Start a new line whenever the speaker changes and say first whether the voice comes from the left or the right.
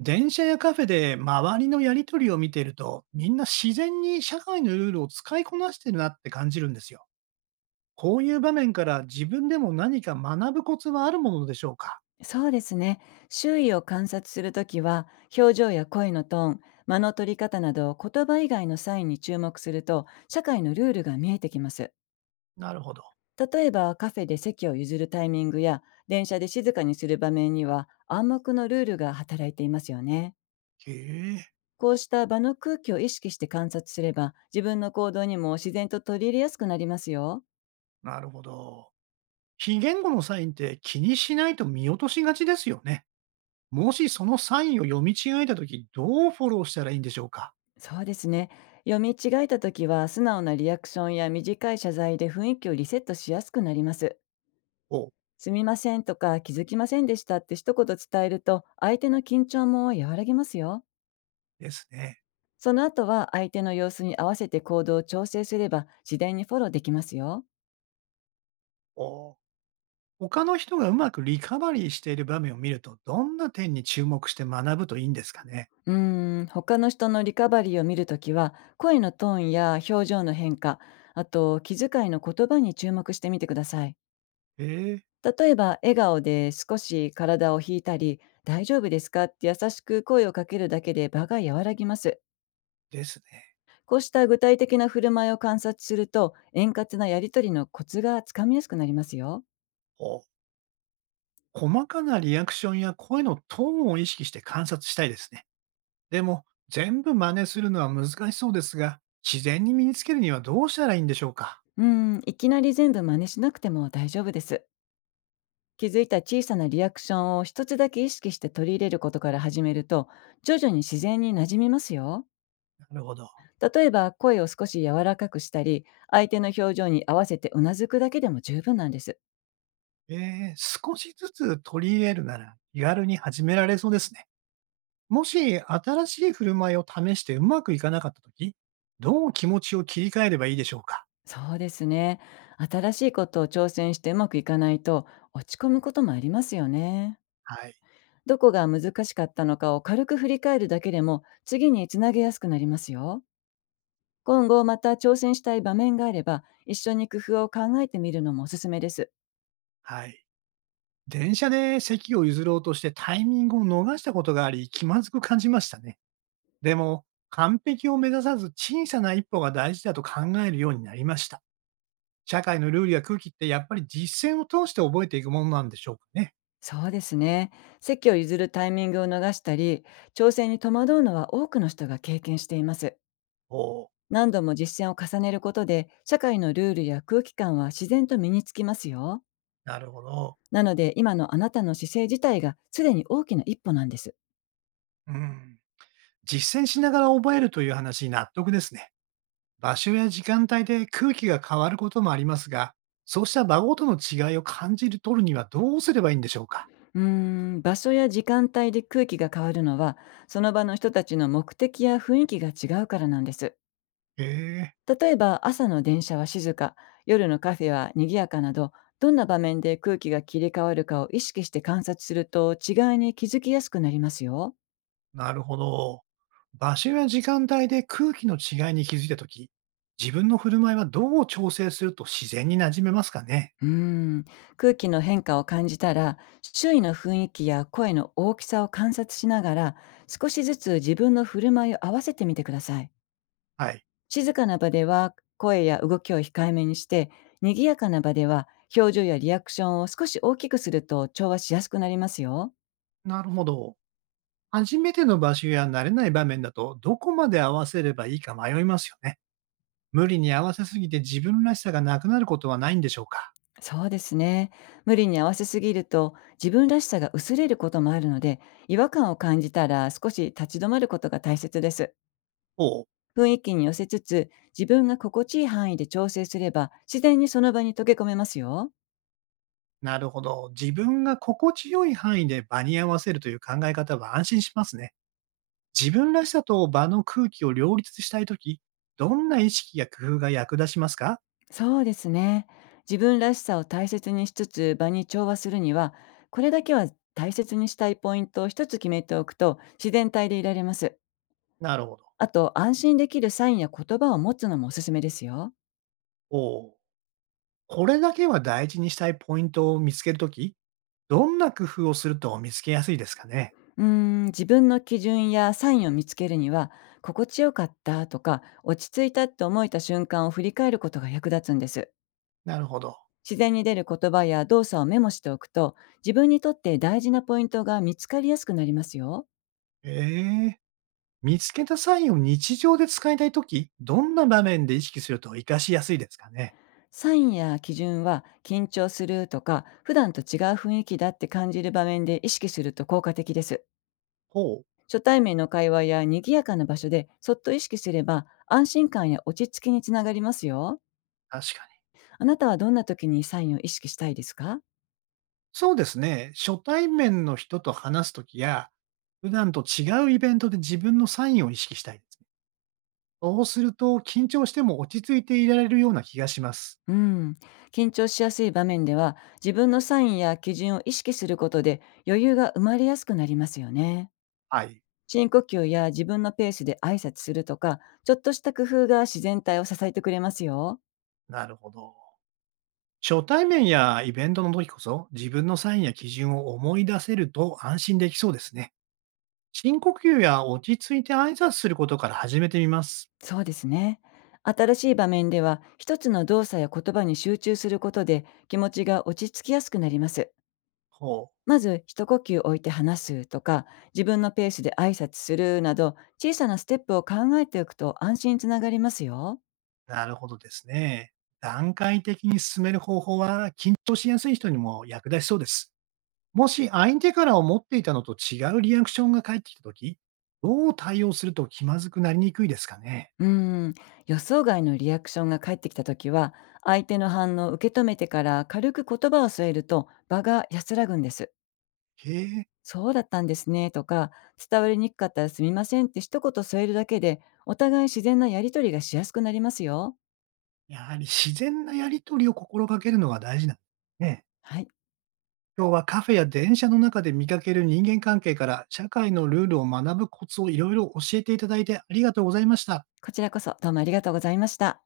right: 電車やカフェで周りのやりとりを見ていると、みんな自然に社会のルールを使いこなしてるなって感じるんですよ。こういう場面から自分でも何か学ぶコツはあるものでしょうか。
left: そうですね。周囲を観察するときは、表情や声のトーン、間の取り方など、言葉以外のサインに注目すると、社会のルールが見えてきます。
right: なるほど。
left: 例えば、カフェで席を譲るタイミングや、電車で静かにする場面には、暗黙のルールが働いていますよね。
right: へえ、
left: こうした場の空気を意識して観察すれば、自分の行動にも自然と取り入れやすくなりますよ。
right: なるほど。非言語のサインって気にしないと見落としがちですよね。もしそのサインを読み違えたとき、どうフォローしたらいいんでしょうか。
left: そうですね。読み違えたときは、素直なリアクションや短い謝罪で雰囲気をリセットしやすくなります。
right: お、
left: すみませんとか気づきませんでしたって一言伝えると、相手の緊張も和らぎますよ。
right: ですね。
left: その後は相手の様子に合わせて行動を調整すれば、自然にフォローできますよ。
right: お、他の人がうまくリカバリーしている場面を見ると、どんな点に注目して学ぶといいんですかね。
left: うーん、他の人のリカバリーを見るときは、声のトーンや表情の変化、あと気遣いの言葉に注目してみてください。
right: ええ、
left: 例えば、笑顔で少し体を引いたり、大丈夫ですかって優しく声をかけるだけで場が和らぎます。
right: ですね。
left: こうした具体的な振る舞いを観察すると、円滑なやり取りのコツがつかみやすくなりますよ。
right: お、細かなリアクションや声のトーンを意識して観察したいですね。でも、全部真似するのは難しそうですが、自然に身につけるにはどうしたらいいんでしょうか。
left: うん、いきなり全部真似しなくても大丈夫です。気づいた小さなリアクションを一つだけ意識して取り入れることから始めると、徐々に自然に馴染みますよ。
right: なるほど。
left: 例えば、声を少し柔らかくしたり、相手の表情に合わせてうなずくだけでも十分なんです。
right: ええ、少しずつ取り入れるなら気軽に始められそうですね。もし、新しい振る舞いを試してうまくいかなかったとき、どう気持ちを切り替えればいいでしょうか。
left: そうですね。新しいことを挑戦してうまくいかないと、落ち込むこともありますよね。
right: はい。
left: どこが難しかったのかを軽く振り返るだけでも、次につなげやすくなりますよ。今後また挑戦したい場面があれば、一緒に工夫を考えてみるのもおすすめです。
right: はい。電車で席を譲ろうとしてタイミングを逃したことがあり、気まずく感じましたね。でも、完璧を目指さず小さな一歩が大事だと考えるようになりました。社会のルールや空気ってやっぱり実践を通して覚えていくものなんでしょうかね。
left: そうですね。席を譲るタイミングを逃したり、挑戦に戸惑うのは多くの人が経験しています。
right: おお、
left: 何度も実践を重ねることで、社会のルールや空気感は自然と身につきますよ。
right: なるほど。
left: なので、今のあなたの姿勢自体がすでに大きな一歩なんです。
right: うん。実践しながら覚えるという話に納得ですね。場所や時間帯で空気が変わることもありますが、そうした場ごとの違いを感じる取るにはどうすればいいんでしょうか。
left: うーん、場所や時間帯で空気が変わるのは、その場の人たちの目的や雰囲気が違うからなんです。
right: へえ。
left: 例えば、朝の電車は静か、夜のカフェは賑やかなど、どんな場面で空気が切り替わるかを意識して観察すると、違いに気づきやすくなりますよ。
right: なるほど。場所や時間帯で空気の違いに気づいたとき、自分の振る舞いはどう調整すると自然に馴染めますかね。
left: うーん、空気の変化を感じたら、周囲の雰囲気や声の大きさを観察しながら、少しずつ自分の振る舞いを合わせてみてください。
right: はい。
left: 静かな場では声や動きを控えめにして、賑やかな場では表情やリアクションを少し大きくすると、調和しやすくなりますよ。
right: なるほど。初めての場所や慣れない場面だと、どこまで合わせればいいか迷いますよね。無理に合わせすぎて自分らしさがなくなることはないんでしょうか。
left: そうですね。無理に合わせすぎると自分らしさが薄れることもあるので、違和感を感じたら少し立ち止まることが大切です。
right: おう。
left: 雰囲気に寄せつつ、自分が心地いい範囲で調整すれば、自然にその場に溶け込めますよ。
right: なるほど。自分が心地よい範囲で場に合わせるという考え方は安心しますね。自分らしさと場の空気を両立したいとき、どんな意識や工夫が役立ちますか。
left: そうですね。自分らしさを大切にしつつ場に調和するには、これだけは大切にしたいポイントを一つ決めておくと、自然体でいられます。
right: なるほど。
left: あと、安心できるサインや言葉を持つのもおすすめですよ。
right: おお。これだけは大事にしたいポイントを見つけるとき、どんな工夫をすると見つけやすいですかね。
left: うーん、自分の基準やサインを見つけるには、心地よかったとか、落ち着いたって思えた瞬間を振り返ることが役立つんです。
right: なるほど。
left: 自然に出る言葉や動作をメモしておくと、自分にとって大事なポイントが見つかりやすくなりますよ。
right: ええ、見つけたサインを日常で使いたいとき、どんな場面で意識すると活かしやすいですかね。
left: サインや基準は、緊張するとか普段と違う雰囲気だって感じる場面で意識すると効果的です。
right: ほう。
left: 初対面の会話や賑やかな場所でそっと意識すれば、安心感や落ち着きにつながりますよ。
right: 確かに。
left: あなたはどんな時にサインを意識したいですか？
right: そうですね。初対面の人と話すときや、普段と違うイベントで自分のサインを意識したいですね。そうすると、緊張しても落ち着いていられるような気がします。
left: うん。緊張しやすい場面では、自分のサインや基準を意識することで余裕が生まれやすくなりますよね。
right: はい。
left: 深呼吸や自分のペースで挨拶するとか、ちょっとした工夫が自然体を支えてくれますよ。
right: なるほど。初対面やイベントの時こそ、自分のサインや基準を思い出せると安心できそうですね。深呼吸や落ち着いて挨拶することから始めてみます。
left: そうですね。新しい場面では、一つの動作や言葉に集中することで気持ちが落ち着きやすくなります。
right: ほう。
left: まず、一呼吸置いて話すとか、自分のペースで挨拶するなど、小さなステップを考えておくと、安心につながりますよ。
right: なるほどですね。段階的に進める方法は、緊張しやすい人にも役立ちそうです。もし相手から思っていたのと違うリアクションが返ってきた時、どう対応すると気まずくなりにくいですかね。
left: うーん、予想外のリアクションが返ってきたときは、相手の反応を受け止めてから軽く言葉を添えると、場が安らぐんです。
right: へえ。
left: そうだったんですねとか、伝わりにくかったらすみませんって一言添えるだけで、お互い自然なやりとりがしやすくなりますよ。
right: やはり自然なやり取りを心がけるのが大事なんですね。
left: はい。
right: 今日はカフェや電車の中で見かける人間関係から社会のルールを学ぶコツをいろいろ教えていただいてありがとうございました。
left: こちらこそ、どうもありがとうございました。